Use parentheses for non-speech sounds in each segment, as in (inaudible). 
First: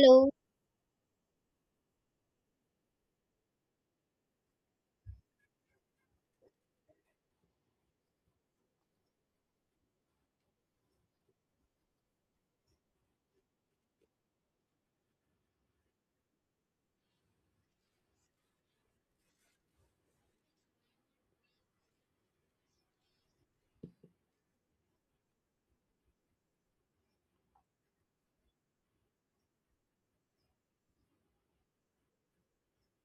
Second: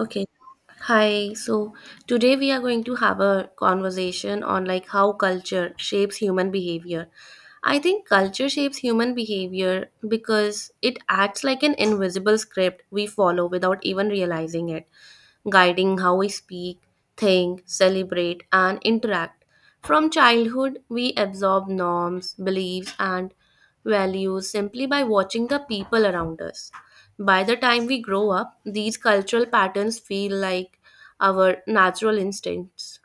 Okay. Hi. So today we are going to have a conversation on like how culture shapes human behavior. I think culture shapes human behavior because it acts like an invisible script we follow without even realizing it guiding how we speak, think, celebrate, and interact. From childhood, we absorb norms, beliefs, and values simply by watching the people around us. By the time we grow up, these cultural patterns feel like our natural instincts.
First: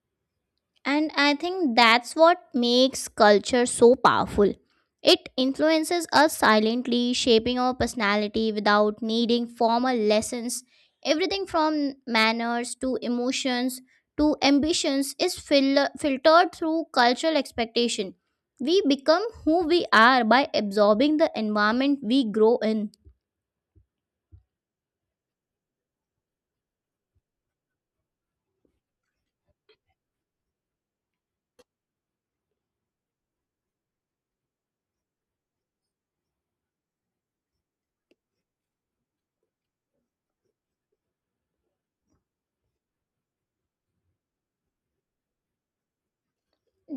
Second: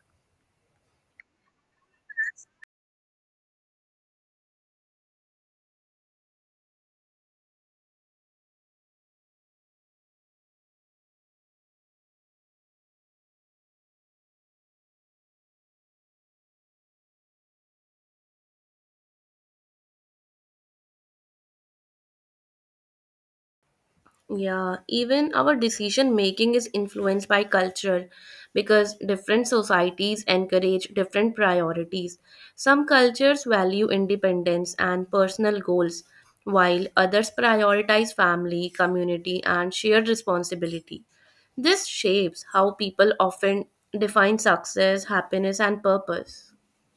And I think that's what makes culture so powerful. It influences us silently, shaping our personality without needing formal lessons. Everything from manners to emotions to ambitions is filtered through cultural expectation. We become who we are by absorbing the environment we grow in. Yeah, even our decision making is influenced by culture because different societies encourage different priorities. Some cultures value independence and personal goals, while others prioritize family, community, and shared responsibility. This shapes how people often define success, happiness, and purpose.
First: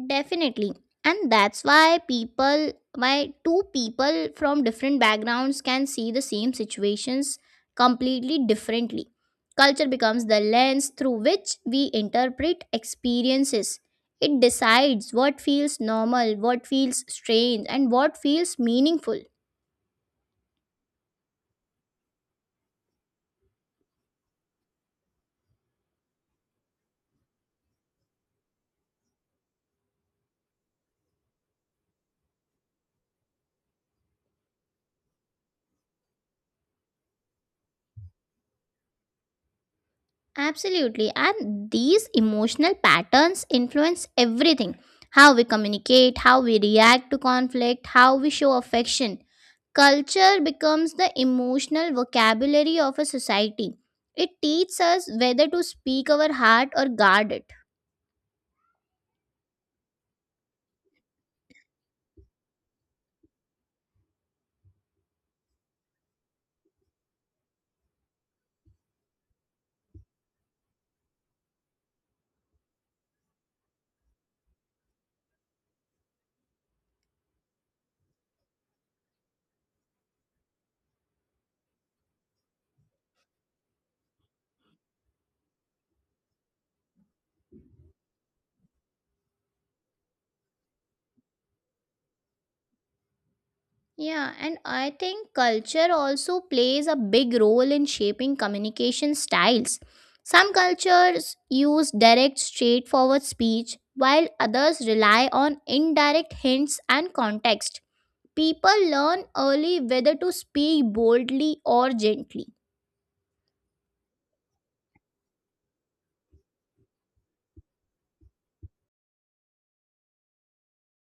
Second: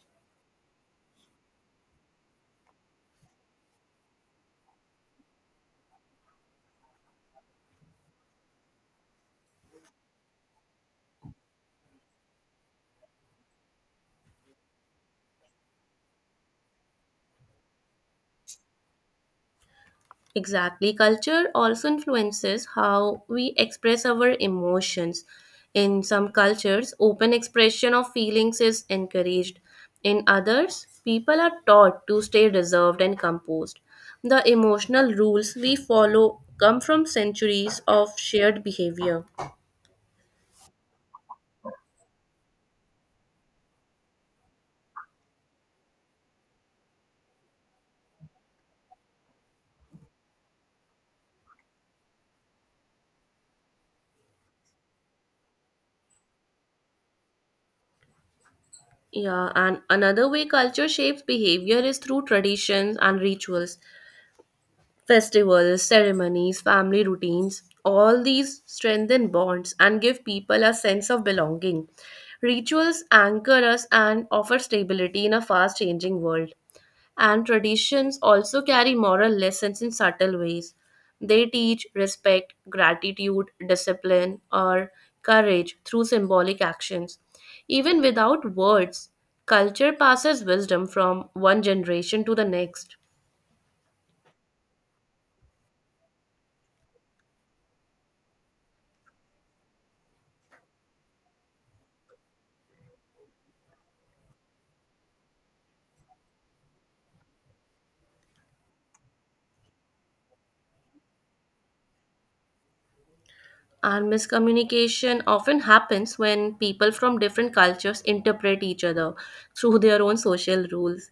Definitely. And that's why two people from different backgrounds can see the same situations completely differently. Culture becomes the lens through which we interpret experiences. It decides what feels normal, what feels strange, and what feels meaningful. Exactly. Culture also influences how we express our emotions. In some cultures, open expression of feelings is encouraged. In others, people are taught to stay reserved and composed. The emotional rules we follow come from centuries of shared behavior. Absolutely. And these emotional patterns influence everything, how we communicate, how we react to conflict, how we show affection. Culture becomes the emotional vocabulary of a society. It teaches us whether to speak our heart or guard it. Yeah, and another way culture shapes behavior is through traditions and rituals. Festivals, ceremonies, family routines, all these strengthen bonds and give people a sense of belonging. Rituals anchor us and offer stability in a fast changing world. And traditions also carry moral lessons in subtle ways. They teach respect, gratitude, discipline, or courage through symbolic actions. Even without words, culture passes wisdom from one generation to the next. Yeah, and I think culture also plays a big role in shaping communication styles. Some cultures use direct, straightforward speech, while others rely on indirect hints and context. People learn early whether to speak boldly or gently. And miscommunication often happens when people from different cultures interpret each other through their own social rules.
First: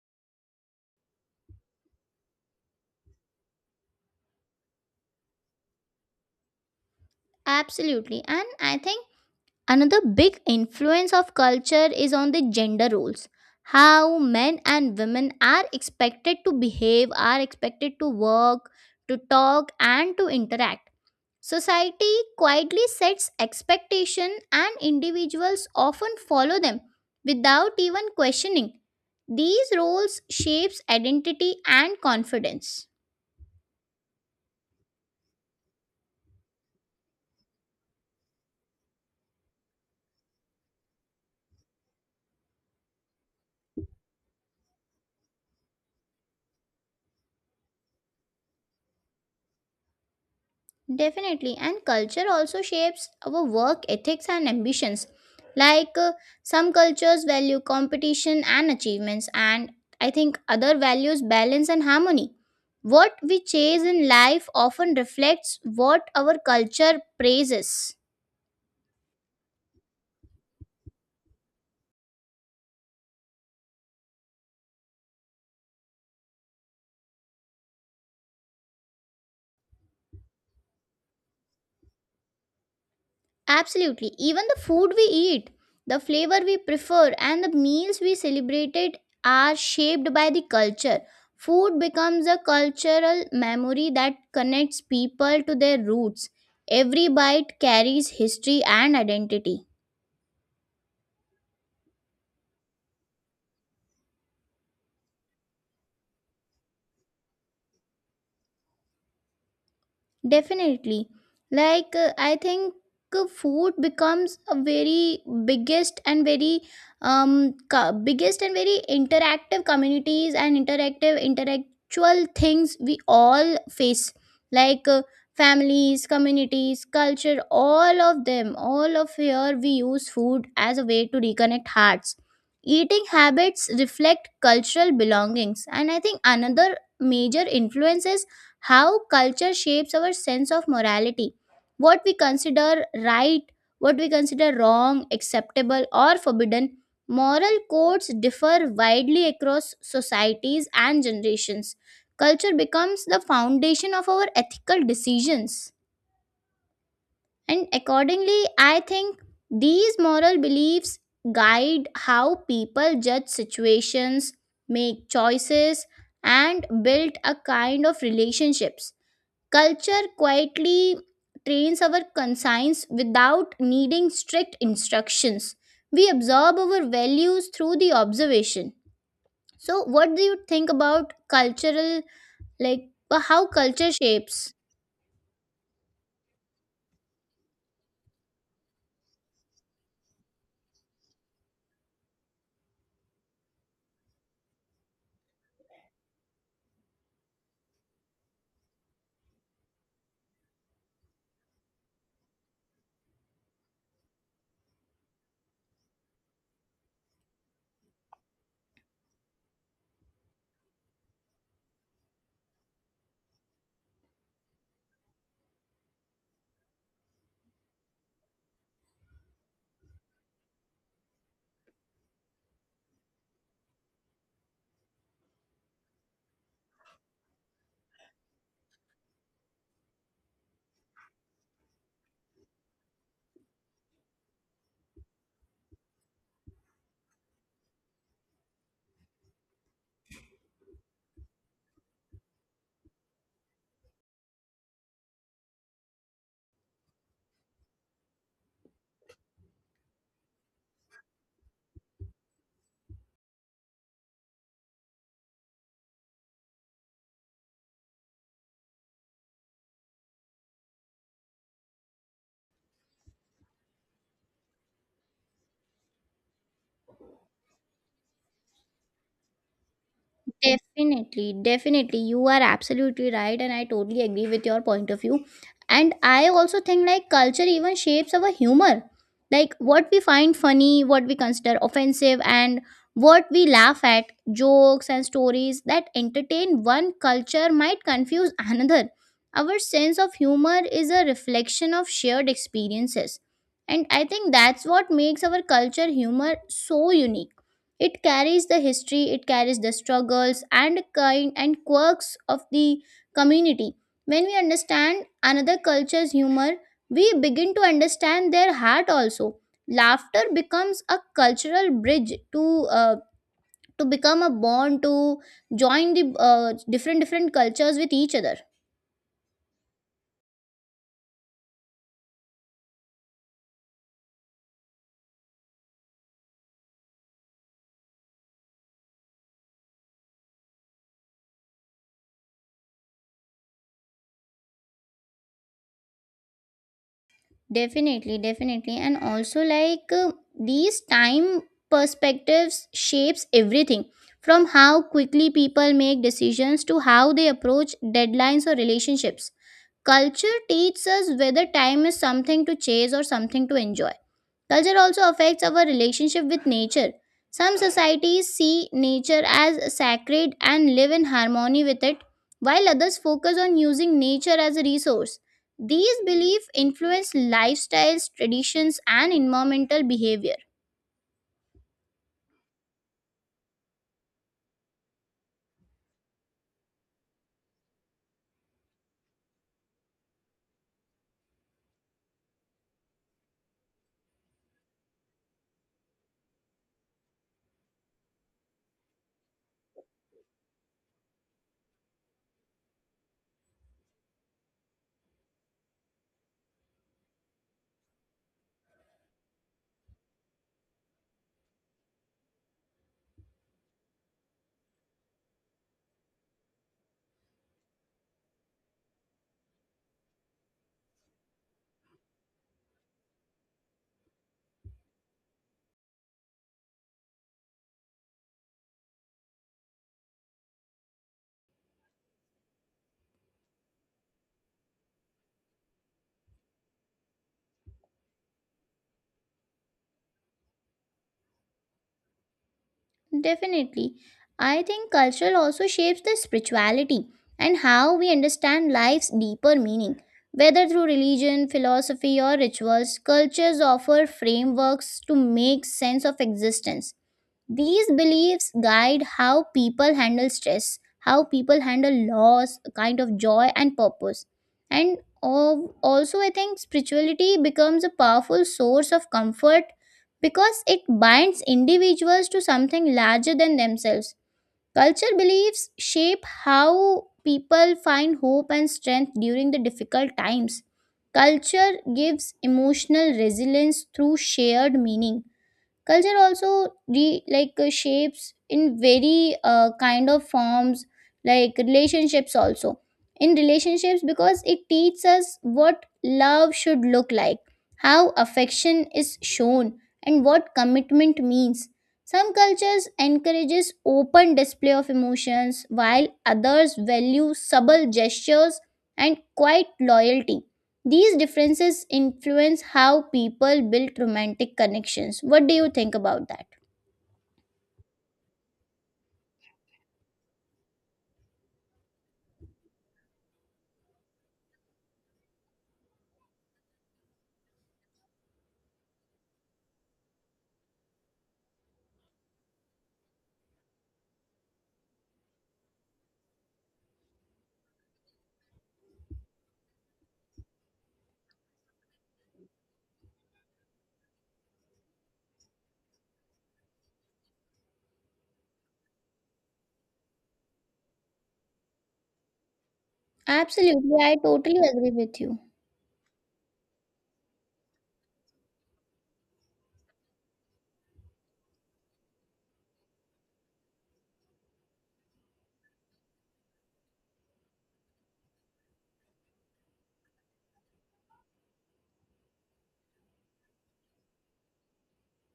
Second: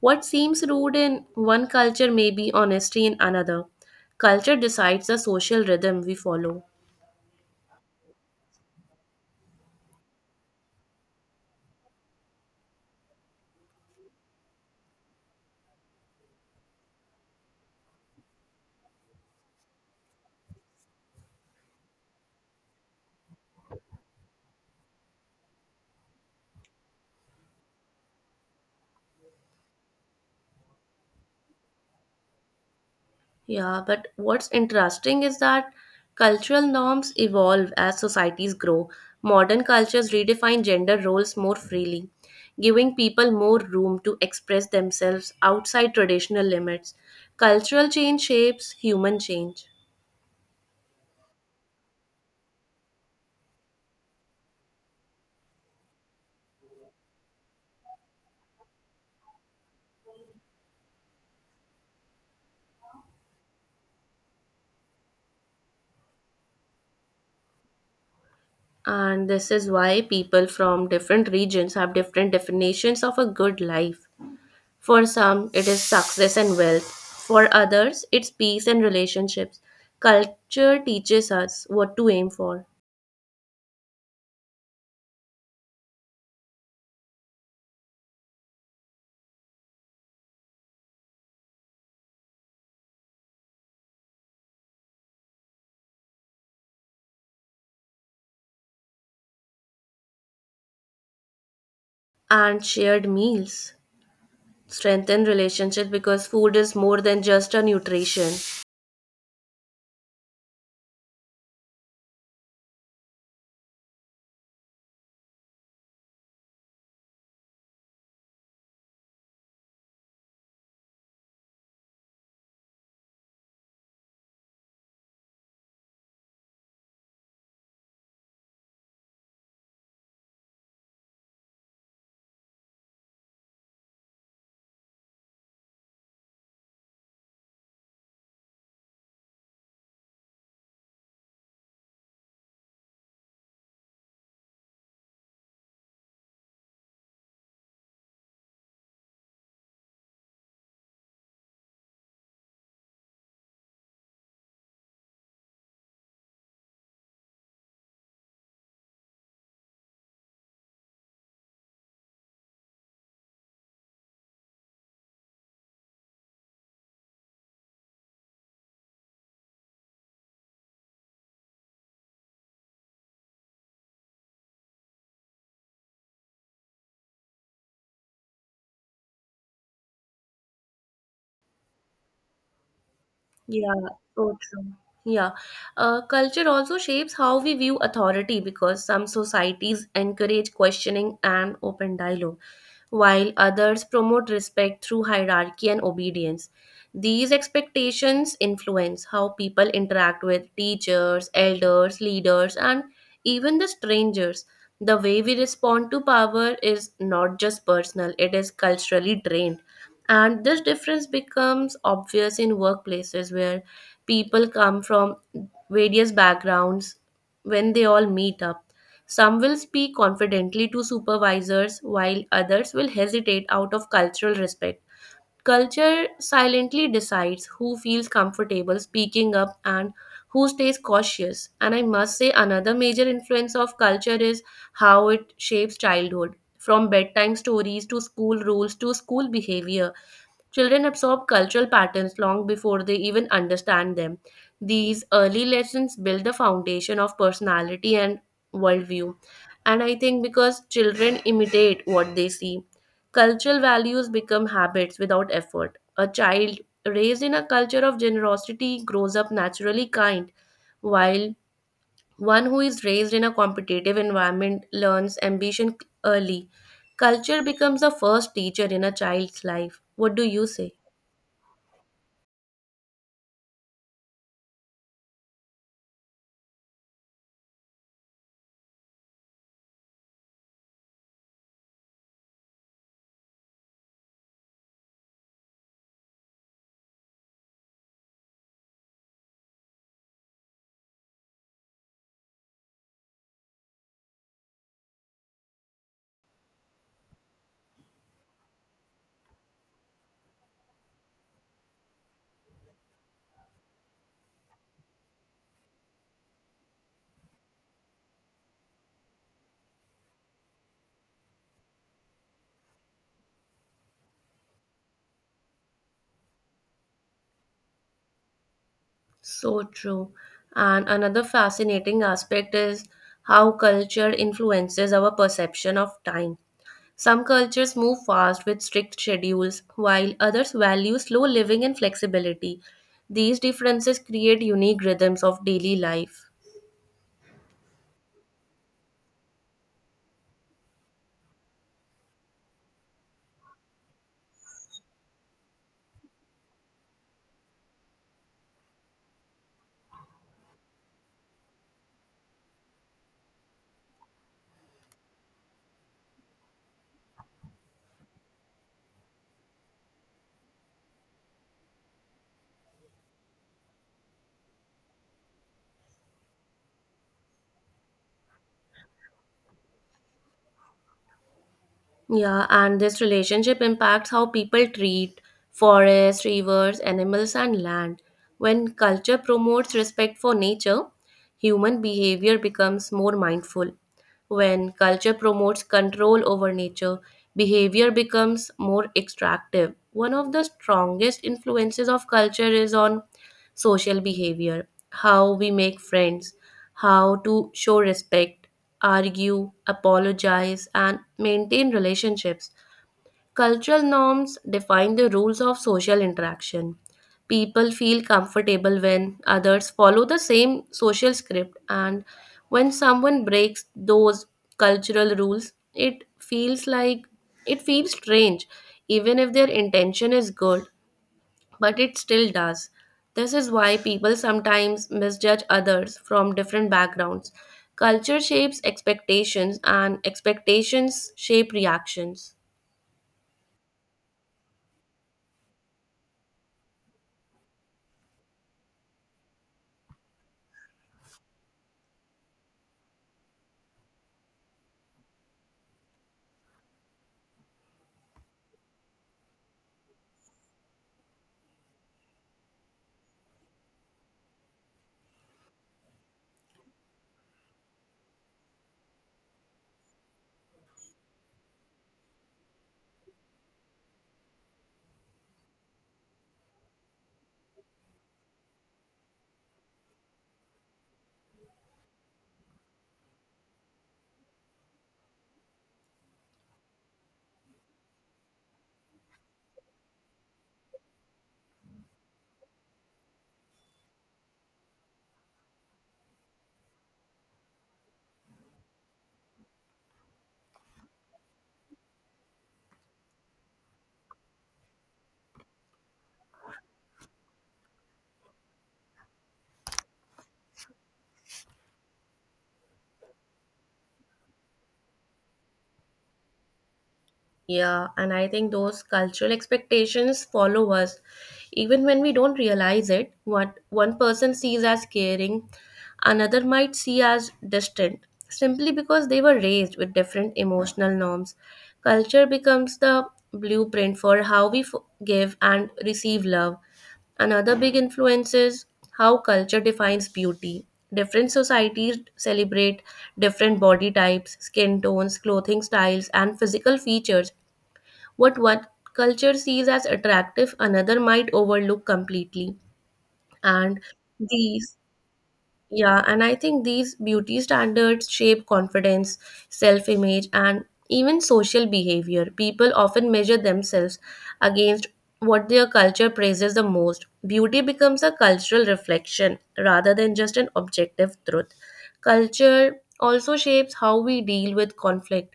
What seems rude in one culture may be honesty in another. Culture decides the social rhythm we follow. Absolutely. And I think another big influence of culture is on the gender roles. How men and women are expected to behave, are expected to work, to talk, and to interact. Society quietly sets expectation, and individuals often follow them without even questioning. These roles shapes identity and confidence. Yeah, but what's interesting is that cultural norms evolve as societies grow. Modern cultures redefine gender roles more freely, giving people more room to express themselves outside traditional limits. Cultural change shapes human change. Definitely. And culture also shapes our work ethics and ambitions. Like uh, some cultures value competition and achievements, and I think other values balance and harmony. What we chase in life often reflects what our culture praises. And this is why people from different regions have different definitions of a good life. For some, it is success and wealth. For others, it's peace and relationships. Culture teaches us what to aim for. Absolutely. Even the food we eat, the flavor we prefer, and the meals we celebrated are shaped by the culture. Food becomes a cultural memory that connects people to their roots. Every bite carries history and identity. And shared meals strengthen relationship because food is more than just a nutrition. Definitely. I think food becomes a very biggest and very biggest and very interactive communities and interactive intellectual things we all face, like uh, families, communities, culture, all of them, all of here we use food as a way to reconnect hearts. Eating habits reflect cultural belongings, and I think another major influences how culture shapes our sense of morality, what we consider right, what we consider wrong, acceptable or forbidden. Moral codes differ widely across societies and generations. Culture becomes the foundation of our ethical decisions, and accordingly I think these moral beliefs guide how people judge situations, make choices, and build a kind of relationships. Culture quietly trains our conscience without needing strict instructions. We absorb our values through the observation. So, what do you think about cultural, how Yeah, culture so shapes? true. Yeah. Culture also shapes how we view authority because some societies encourage questioning and open dialogue, while others promote respect through hierarchy and obedience. These expectations influence how people interact with teachers, elders, leaders, and even the strangers. The way we respond to power is not just personal, it is culturally drained. And this difference becomes obvious in workplaces where people come from various backgrounds when they all meet up. Some will speak confidently to supervisors while others will hesitate out of cultural respect. Culture silently decides who feels comfortable speaking up and who stays cautious. And I must say, another major influence of culture is how it shapes childhood. From bedtime stories to school rules to school behavior, children absorb cultural patterns long before they even understand them. These early lessons build the foundation of personality and worldview. And I think because children imitate what they see, cultural values become habits without effort. A child raised in a culture of generosity grows up naturally kind, while one who is raised in a competitive environment learns ambition early. Culture becomes the first teacher in a child's life. What do you say? Definitely, definitely. You are absolutely right, and I totally agree with your point of view. And I also think like culture even shapes our humor. Like what we find funny, what we consider offensive, and what we laugh at, jokes and stories that entertain one culture might confuse (laughs) another. Our sense of humor is a reflection of shared experiences. And I think that's what makes our culture humor so unique. It carries the history, it carries the struggles and kind and quirks of the community. When we understand another culture's humor, we begin to understand their heart also. Laughter becomes a cultural bridge to become a bond to join the different cultures with each other. So true. And another fascinating aspect is how culture influences our perception of time. Some cultures move fast with strict schedules, while others value slow living and flexibility. These differences create unique rhythms of daily life. Definitely, definitely. And also, these time perspectives shapes everything, from how quickly people make decisions to how they approach deadlines or relationships. Culture teaches us whether time is something to chase or something to enjoy. Culture also affects our relationship with nature. Some societies see nature as sacred and live in harmony with it, while others focus on using nature as a resource. These beliefs influence lifestyles, traditions, and environmental behavior. Yeah, and this relationship impacts how people treat forests, rivers, animals, and land. When culture promotes respect for nature, human behavior becomes more mindful. When culture promotes control over nature, behavior becomes more extractive. One of the strongest influences of culture is on social behavior, how we make friends, how to show respect, argue, apologize, and maintain relationships. Cultural norms define the rules of social interaction. People feel comfortable when others follow the same social script, and when someone breaks those cultural rules, it feels strange, even if their intention is good but it still does. This is why people sometimes misjudge others from different backgrounds. Culture shapes expectations, and expectations shape reactions. Definitely. I think culture also shapes the spirituality and how we understand life's deeper meaning. Whether through religion, philosophy, or rituals, cultures offer frameworks to make sense of existence. These beliefs guide how people handle stress, how people handle loss, kind of joy, and purpose. And also, I think spirituality becomes a powerful source of comfort because it binds individuals to something larger than themselves. Culture beliefs shape how people find hope and strength during the difficult times. Culture gives emotional resilience through shared meaning. Culture also shapes in very kind of forms, like relationships also, in relationships, because it teaches us what love should look like, how affection is shown, and what commitment means. Some cultures encourages open display of emotions, while others value subtle gestures and quiet loyalty. These differences influence how people build romantic connections. What do you think about that? Yeah, and I think those cultural expectations follow us even when we don't realize it. What one person sees as caring, another might see as distant simply because they were raised with different emotional norms. Culture becomes the blueprint for how we give and receive love. Another big influence is how culture defines beauty. Different societies celebrate different body types, skin tones, clothing styles, and physical features, what one culture sees as attractive, another might overlook completely. And Absolutely, I totally these, agree with you. yeah, and I think these beauty standards shape confidence, self image, and even social behavior. People often measure themselves against what their culture praises the most. Beauty becomes a cultural reflection rather than just an objective truth. Culture also shapes how we deal with conflict,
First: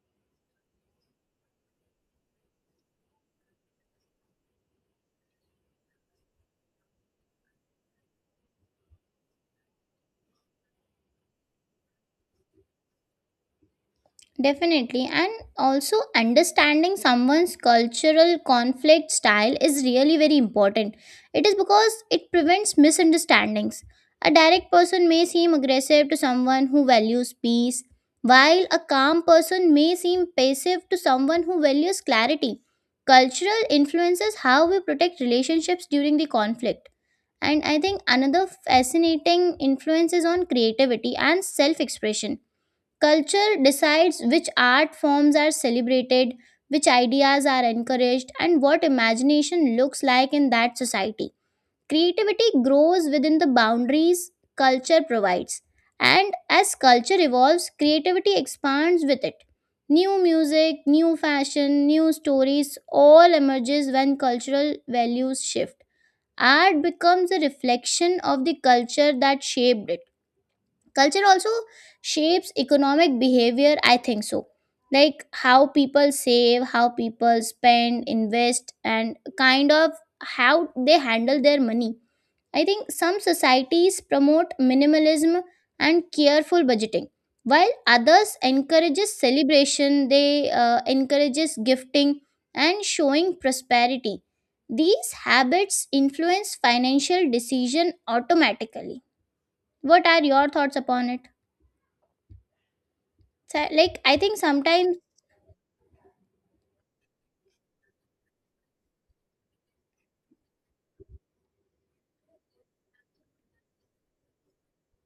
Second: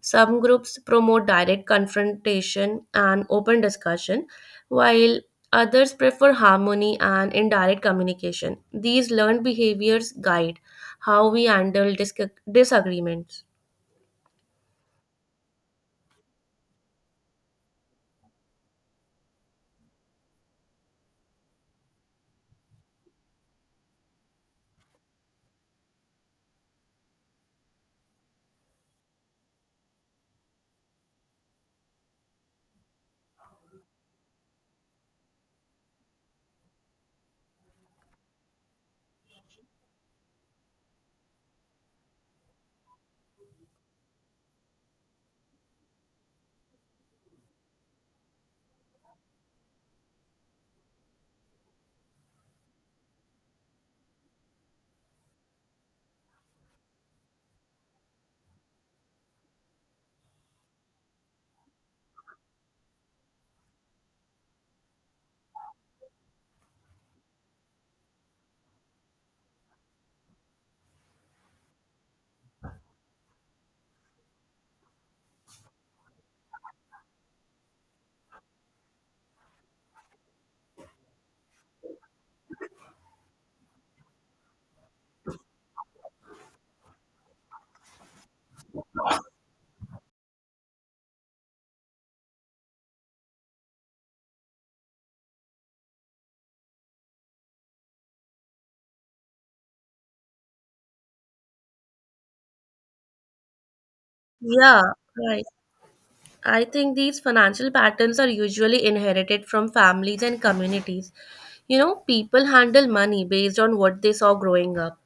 some groups promote direct confrontation and open discussion, while others prefer harmony and indirect communication. These learned behaviors guide how we handle disagreements. Definitely, and also understanding someone's cultural conflict style is really very important. It is because it prevents misunderstandings. A direct person may seem aggressive to someone who values peace, while a calm person may seem passive to someone who values clarity. Cultural influences how we protect relationships during the conflict. And I think another fascinating influence is on creativity and self expression. Culture decides which art forms are celebrated, which ideas are encouraged, and what imagination looks like in that society. Creativity grows within the boundaries culture provides, and as culture evolves, creativity expands with it. New music, new fashion, new stories all emerges when cultural values shift. Art becomes a reflection of the culture that shaped it. Culture also shapes economic behavior, I think so, like how people save, how people spend, invest, and kind of how they handle their money. I think some societies promote minimalism and careful budgeting, while others encourages celebration. They encourages gifting and showing prosperity. These habits influence financial decision automatically. What are your thoughts upon it? So, like I think Yeah, sometimes right. I think these financial patterns are usually inherited from families and communities. You know, people handle money based on what they saw growing up.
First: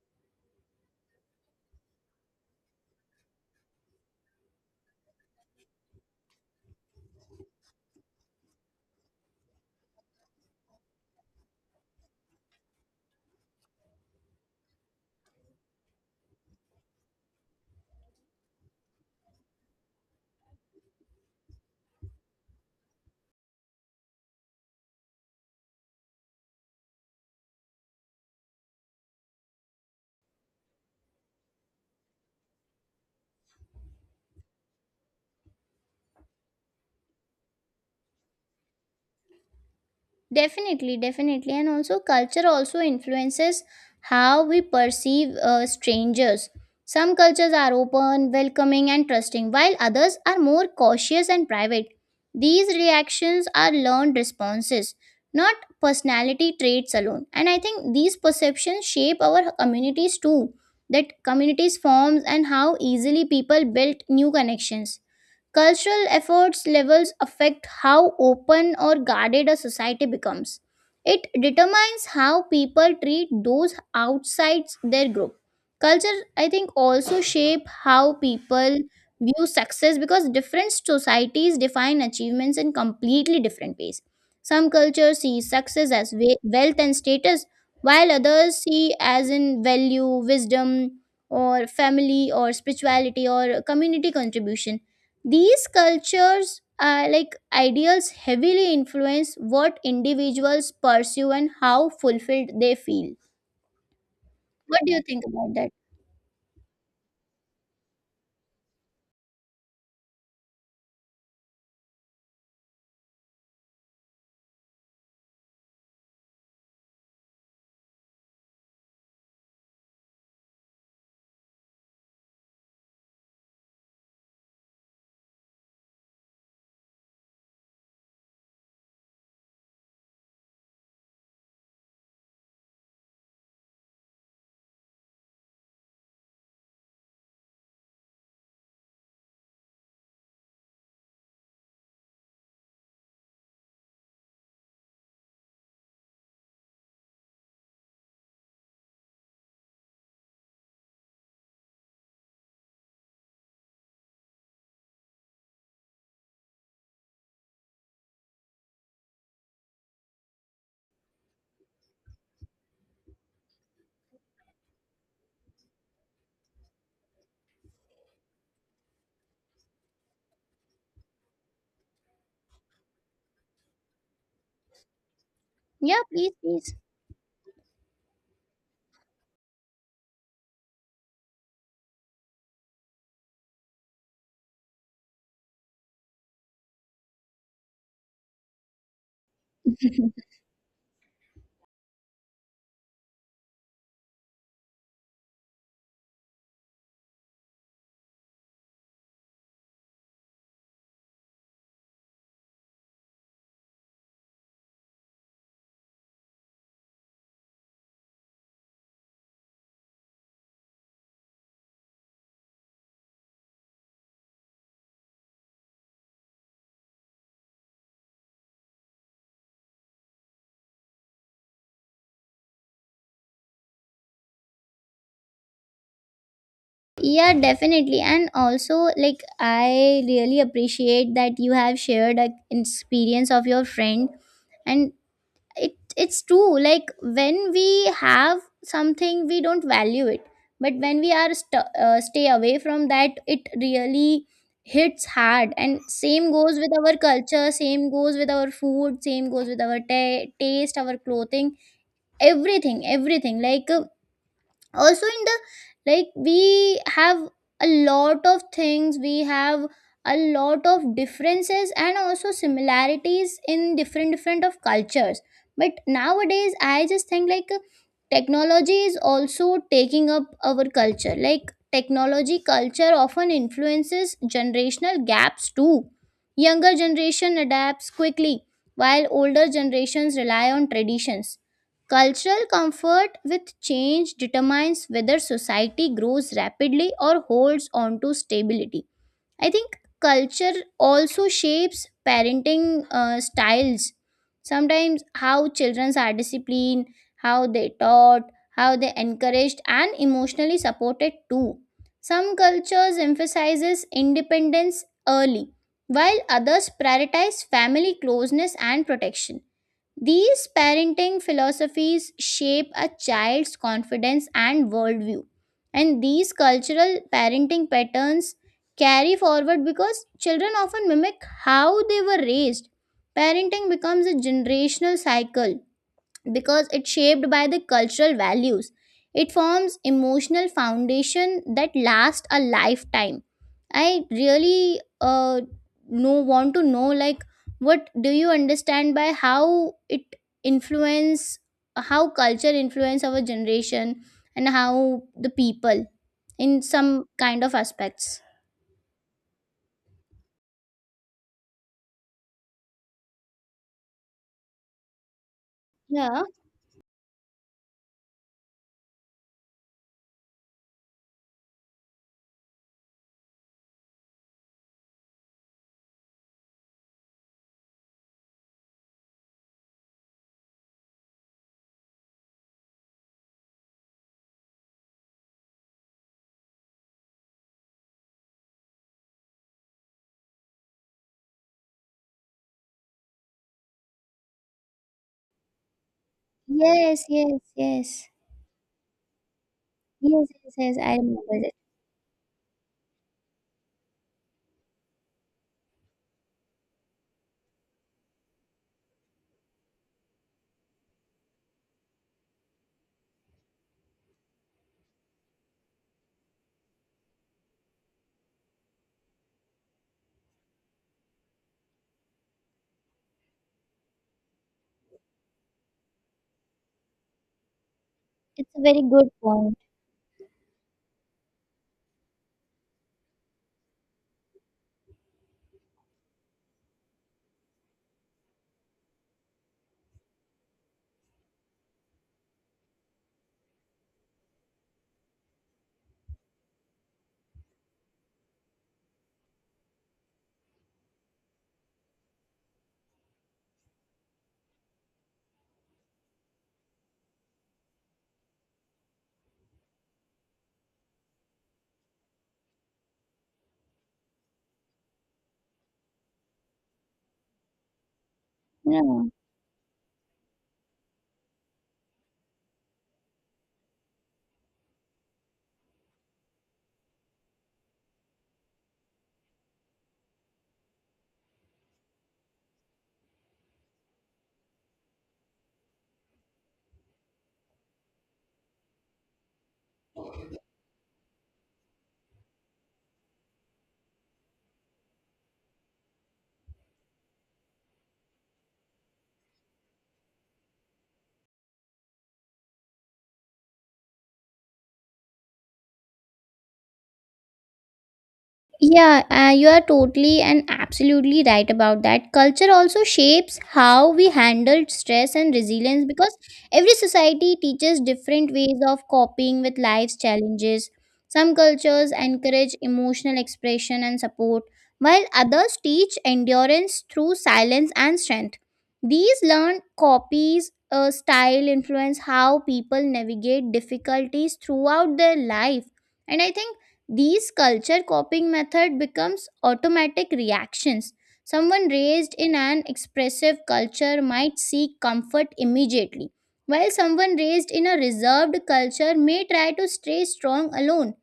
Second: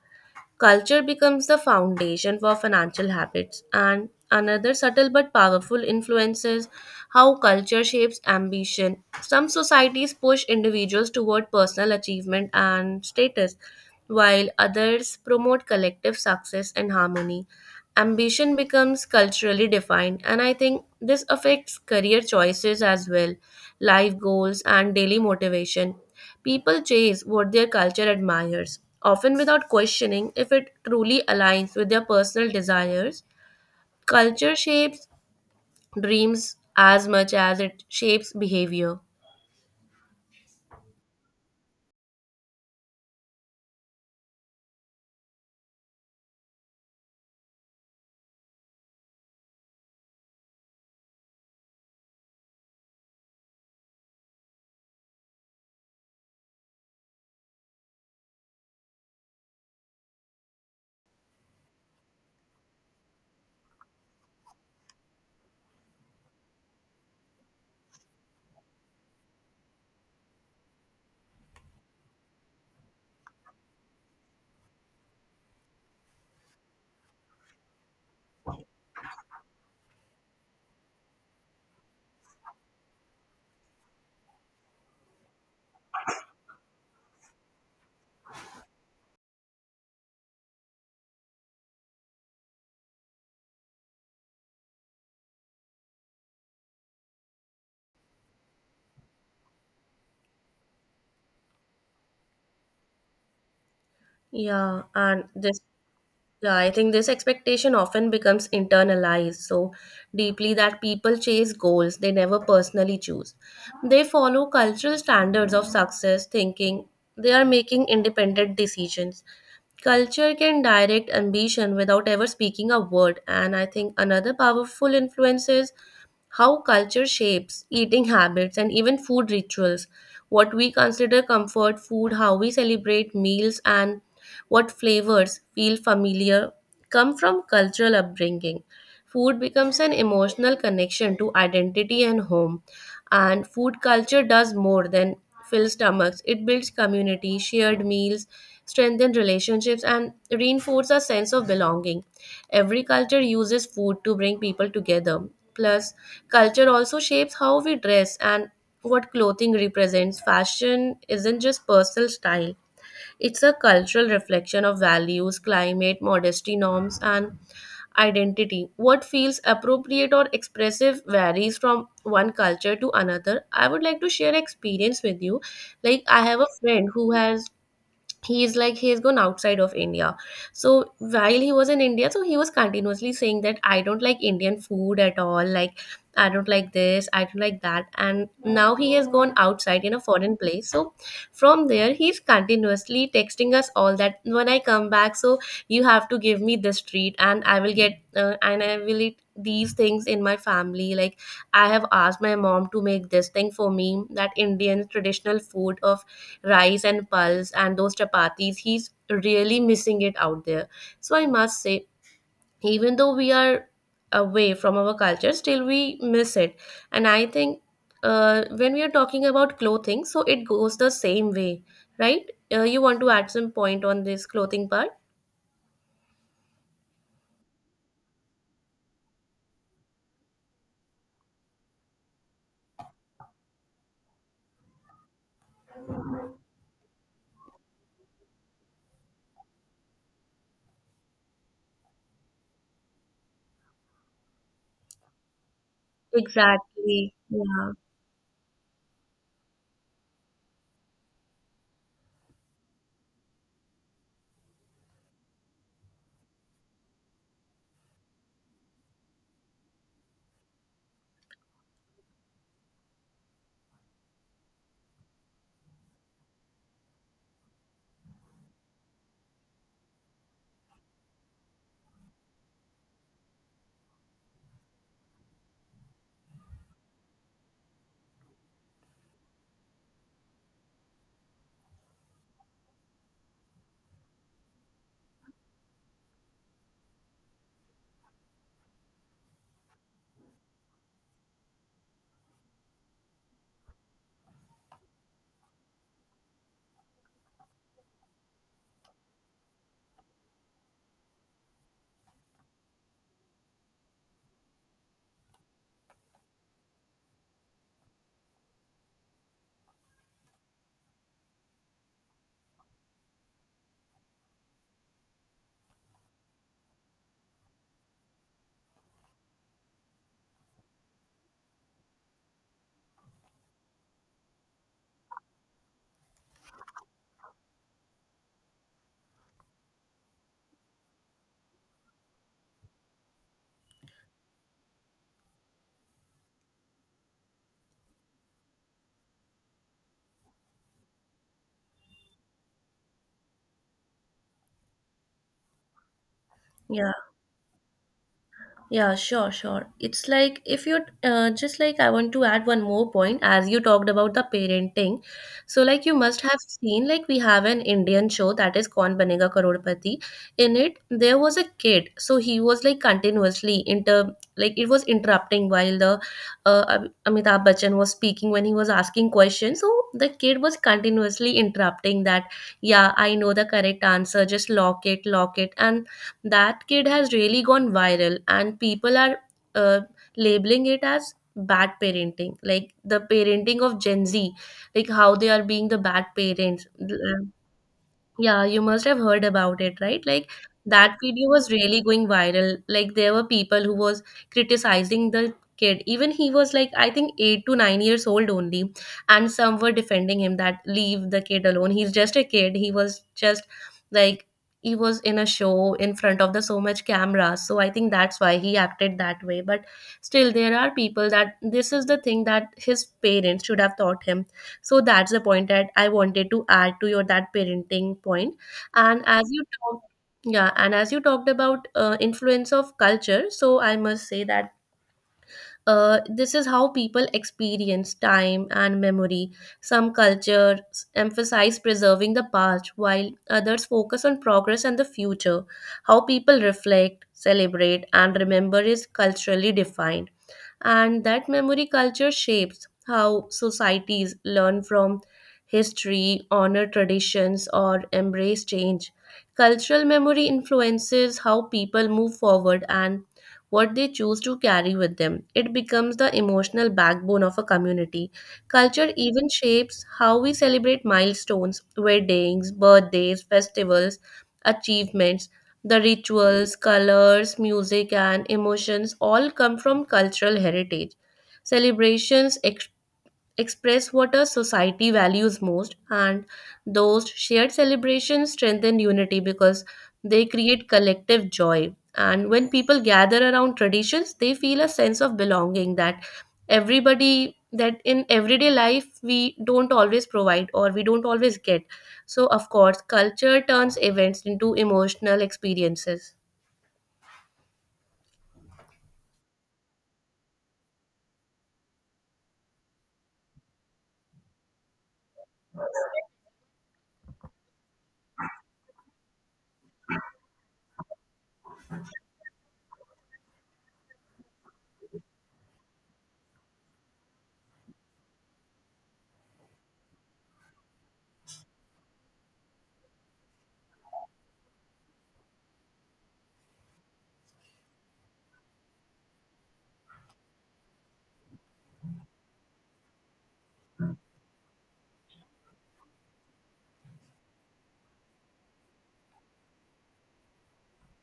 Culture becomes the foundation for financial habits, and another subtle but powerful influence is how culture shapes ambition. Some societies push individuals toward personal achievement and status, while others promote collective success and harmony. Ambition becomes culturally defined, and I think this affects career choices as well, life goals, and daily motivation. People chase what their culture admires, often without questioning if it truly aligns with their personal desires. Culture shapes dreams as much as it shapes behavior. definitely, definitely. And also culture also influences how we perceive strangers. Some cultures are open, welcoming, and trusting, while others are more cautious and private. These reactions are learned responses, not personality traits alone. And I think these perceptions shape our communities too, that communities forms and how easily people build new connections. Cultural efforts levels affect how open or guarded a society becomes. It determines how people treat those outside their group. Culture, I think, also shape how people view success, because different societies define achievements in completely different ways. Some cultures see success as wealth and status, while others see as in value, wisdom, or family, or spirituality, or community contribution. These cultures are like ideals heavily influence what individuals pursue and how fulfilled they feel. What Yeah, do you think and about this that? Yeah, I think this expectation often becomes internalized so deeply that people chase goals they never personally choose. They follow cultural standards of success, thinking they are making independent decisions. Culture can direct ambition without ever speaking a word, and I think another powerful influence is how culture shapes eating habits and even food rituals, what we consider comfort food, how we celebrate meals, and what flavors feel familiar come from cultural upbringing. Food becomes an emotional connection to identity and home. And food culture does more than fill stomachs. It builds community, shared meals, strengthens relationships, and reinforces a sense of belonging. Every culture uses food to bring people together. Plus, culture also shapes how we dress and what clothing represents. Fashion isn't just personal style, it's a cultural reflection of values, climate, modesty norms, and identity. What feels appropriate or expressive varies from one culture to another. I would like to share experience with you. Yeah, Like I please, have a please. friend who has he's gone outside of India, so while he was in India so he was continuously saying that I don't like Indian food at all, like I don't like this, I don't like that, and now he has gone outside in a (laughs) foreign place so from there he's continuously texting us all that when I come back so you have to give me this treat and I will get and I will eat these things in my family, like I have asked my mom to make this thing for me, that Indian traditional food of rice and pulse and those chapatis. He's really missing it out there. So I must say, even though we are away from our culture, still we miss it. And I think when we are talking about clothing, so it goes the same way, right? You want to add some point on this clothing part? Yeah, definitely. And also, like, I really appreciate that you have shared an experience of your friend. And it's true, like when we have something we don't value it, but when we are stay away from that it really hits hard. And same goes with our Exactly. culture, Yeah. same goes with our food, same goes with our taste, our clothing, everything, everything. Like also in the like we have a lot of things, we have a lot of differences and also similarities in different of cultures. But nowadays I just think like technology is also taking up our culture. Like technology culture often influences generational gaps too. Younger generation adapts quickly, while older generations rely on traditions. Cultural comfort with change determines whether society grows rapidly or holds on to stability. I think culture also shapes parenting styles. Sometimes, how children are disciplined, how they taught, how they encouraged and emotionally supported too. Some cultures emphasizes independence early, while others prioritize family closeness and protection. These parenting philosophies shape a child's confidence and worldview. And these cultural parenting patterns carry forward because children often mimic how they were raised. Parenting becomes a generational cycle because it's shaped by the cultural values. It forms emotional foundation that lasts a lifetime. I really know want to know like what do you understand by how it influence, how culture influence our generation and how the people in Yeah. some kind of aspects. Yeah, sure, sure. It's like if you just like I want to add one more point as you talked about the parenting. So like you Yeah. must have seen like we have an Indian show that is Kaun Banega Karodpati. In it there was a kid. So he was like continuously inter like it was interrupting while the Amitabh Bachchan was speaking when he was asking questions. So the kid was continuously interrupting that, yeah, I know the correct answer, just lock it, lock it. And that kid has really gone viral and people are uh, labeling it as bad parenting, like the parenting of Gen Z, like how they are being the bad parents. Yes, yes, yes. Yeah, you must have heard about it, right? Yes, Like yes, yes, I that video remember was it. really going viral. Like there were people who was criticizing the kid. Even he was like I think 8 to 9 years old only, and some were defending him that leave the kid alone. He's just a kid. He was just like he was in a show in front of the so much camera. So I think that's why he acted that way. But still there are people that this is the thing that his parents should have taught him, so that's the point that I wanted to add to your that parenting point. It's a very And good as you point. talked, yeah, and as you talked about influence of culture, so I must say that this is how people experience time and memory. Some cultures emphasize preserving the past, while others focus on progress and the future. How people reflect, celebrate, and remember is culturally defined, and that memory culture shapes how societies learn from history, honor traditions, or embrace change. Cultural memory influences how people move forward and what they choose to carry with them. It becomes the emotional backbone of a community. Yeah. Culture even shapes how we celebrate milestones, weddings, birthdays, festivals, achievements, the rituals, colors, music, and emotions all come from cultural heritage. Celebrations express what a society values most, and those shared celebrations strengthen unity because they create collective joy, and when people gather around traditions they feel a sense of belonging that everybody, that in everyday life we don't always provide or we don't always get, so of course culture turns events into emotional experiences. Yeah, you are totally and absolutely right about that. Culture also shapes how we handle stress and resilience because every society teaches different ways of coping with life's challenges. Some cultures encourage emotional expression and support, while others teach endurance through silence and strength. These learned copies style influence how people navigate difficulties throughout their life. And I think these culture coping method becomes automatic reactions. Someone raised in an expressive culture might seek comfort immediately, while someone raised in a reserved culture may try to stay strong alone.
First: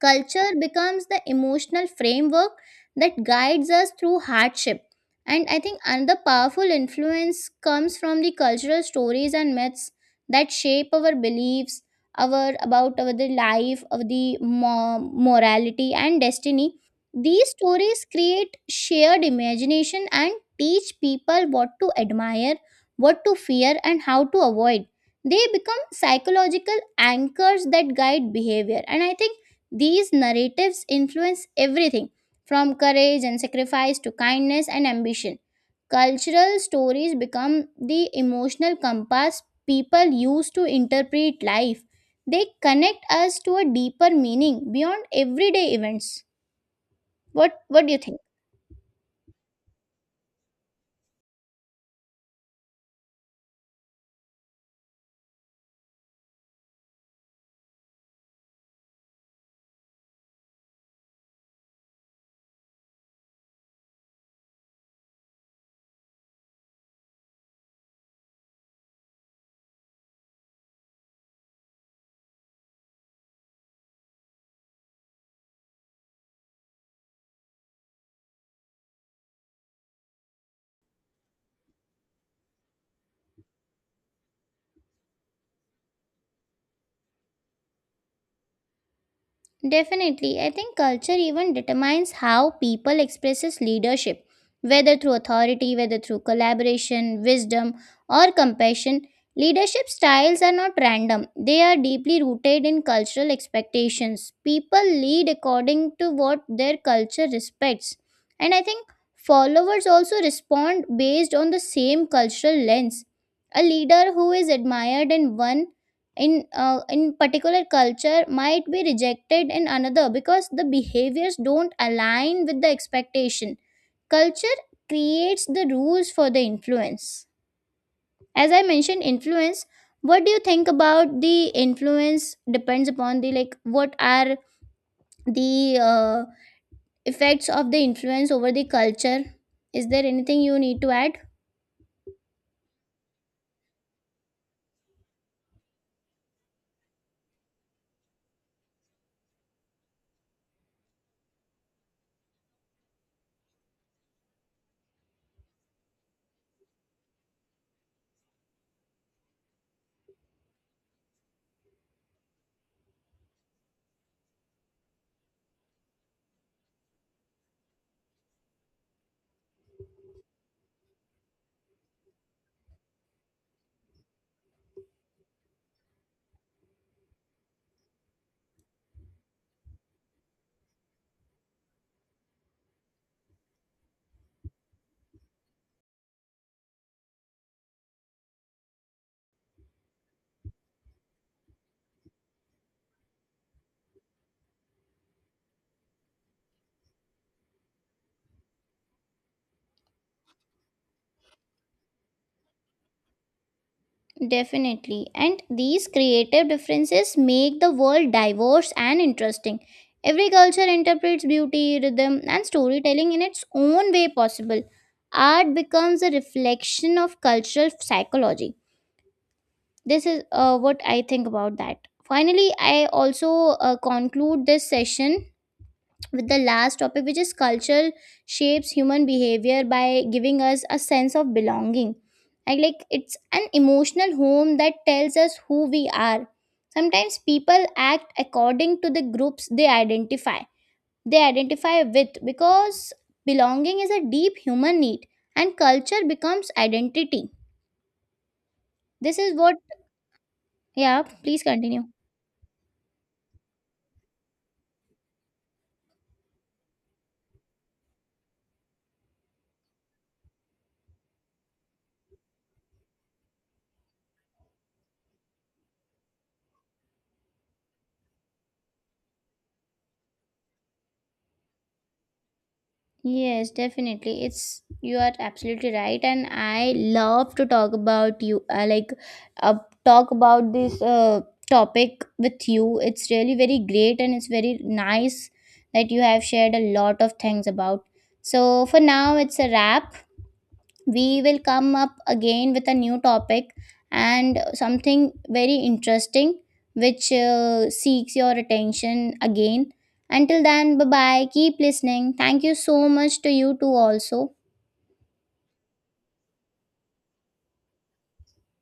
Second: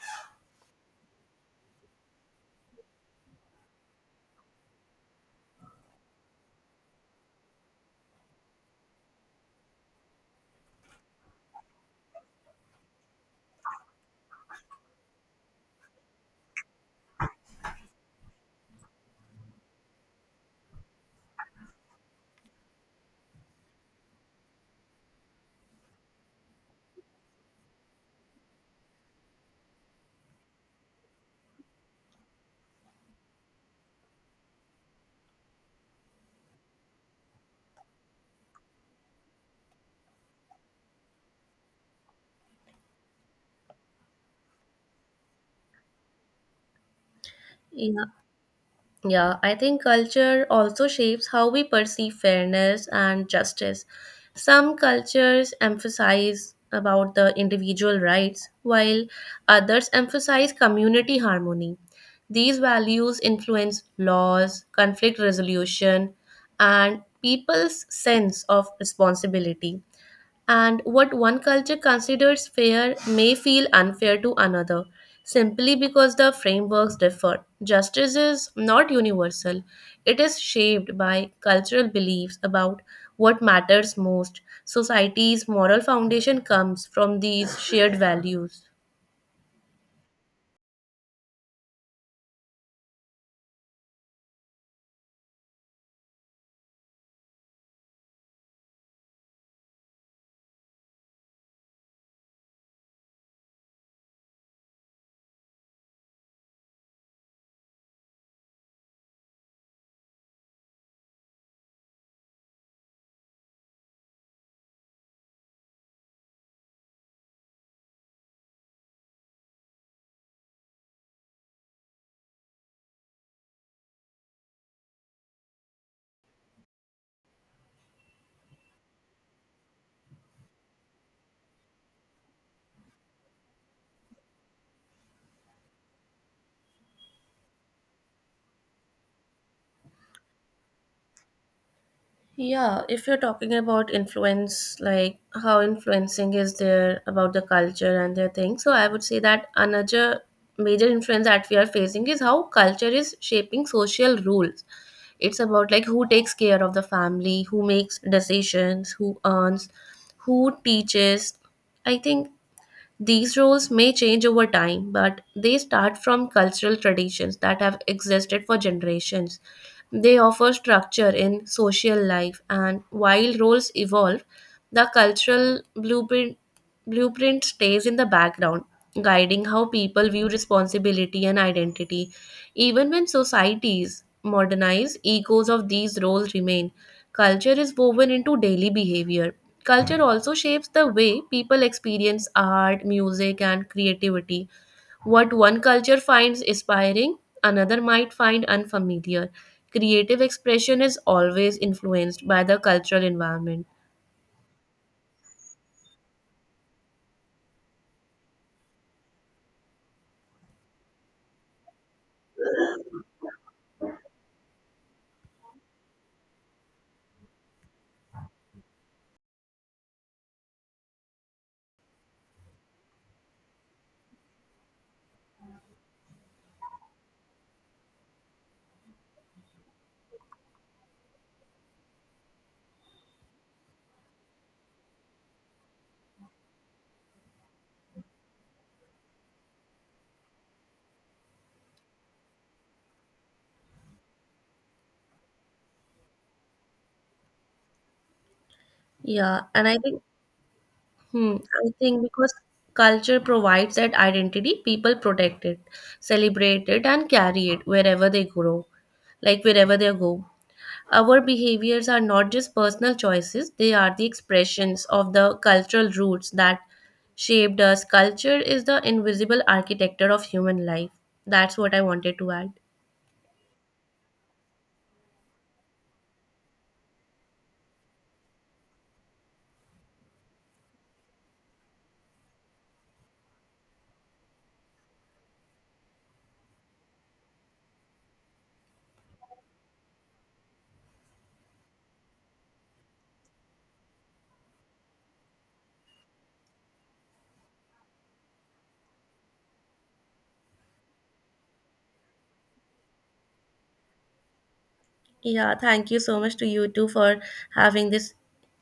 Culture becomes the emotional framework that guides us through hardship. And I think another powerful influence comes from the cultural stories and myths that shape our beliefs, our about our the life, of the morality and destiny. These stories create shared imagination and teach people what to admire, what to fear, and how to avoid. They become psychological anchors that guide behavior. And I think these narratives influence everything, from courage and sacrifice to kindness and ambition. Cultural stories become the emotional compass people use to interpret life. They connect us to a deeper meaning beyond everyday events. What do you Yeah. think? Yeah, I think culture also shapes how we perceive fairness and justice. Some cultures emphasize about the individual rights, while others emphasize community harmony. These values influence laws, conflict resolution, and people's sense of responsibility, and what one culture considers fair may feel unfair to another simply because the frameworks differ. Justice is not universal, it is shaped by cultural beliefs about what matters most. Society's moral foundation comes from these shared values. Definitely, I think culture even determines how people expresses leadership, whether through authority, whether through collaboration, wisdom, or compassion. Leadership styles are not random. They are deeply rooted in cultural expectations. People lead according to what their culture respects. And I think followers also respond based on the same cultural lens. A leader who is admired in one in particular culture might be rejected in another because the behaviors don't align with the expectation. Culture creates the rules for the influence. As I mentioned influence, what do you think about the influence depends upon the like what are the effects of the influence over the culture? Is there anything you need to add? Yeah, if you're talking about influence, like how influencing is there about the culture and their thing, so I would say that another major influence that we are facing is how culture is shaping social rules. It's about like who takes care of the family, who makes decisions, who earns, who teaches. I think these roles may change over time, but they start from cultural traditions that have existed for generations. They offer structure in social life, and while roles evolve, the cultural blueprint stays in the background, guiding how people view responsibility and identity. Even when societies modernize, echoes of these roles remain. Culture is woven into daily behavior. Culture also shapes the way people experience art, music, and creativity. What one culture finds inspiring, another might find unfamiliar. Creative expression is always influenced by the cultural environment. Definitely. And these creative differences make the world diverse and interesting. Every culture interprets beauty, rhythm, and storytelling in its own way possible. Art becomes a reflection of cultural psychology. This is what I think about that. Finally, I also conclude this session with the last topic, which is culture shapes human behavior by giving us a sense of belonging. And like it's an emotional home that tells us who we are. Sometimes people act according to the groups they identify with because belonging is a deep human need and culture becomes identity. This is Yeah, what. and I think, Yeah, hmm, please I continue. think because culture provides that identity, people protect it, celebrate it, and carry it wherever they grow, like wherever they go. Our behaviors are not just personal choices, they are the expressions of the cultural roots that shaped us. Culture is the invisible architecture of human life. That's what I wanted to add. Yes, definitely. It's you are absolutely right, and I love to talk about you, uh, talk about this topic with you. It's really very great, and it's very nice that you have shared a lot of things about. So for now, it's a wrap. We will come up again with a new topic and something very interesting which seeks your attention again. Until then, bye bye. Keep listening. Thank you so much to you too, also. Yeah, thank you so much to you too for having this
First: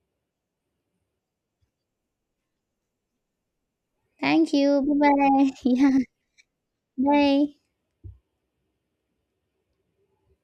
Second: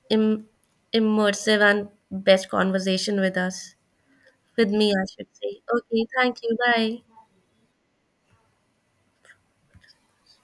Im- immersive and best conversation with us, Thank with you. me, I Bye should bye. say. (laughs) Yeah. Okay, thank you. Bye. Bye.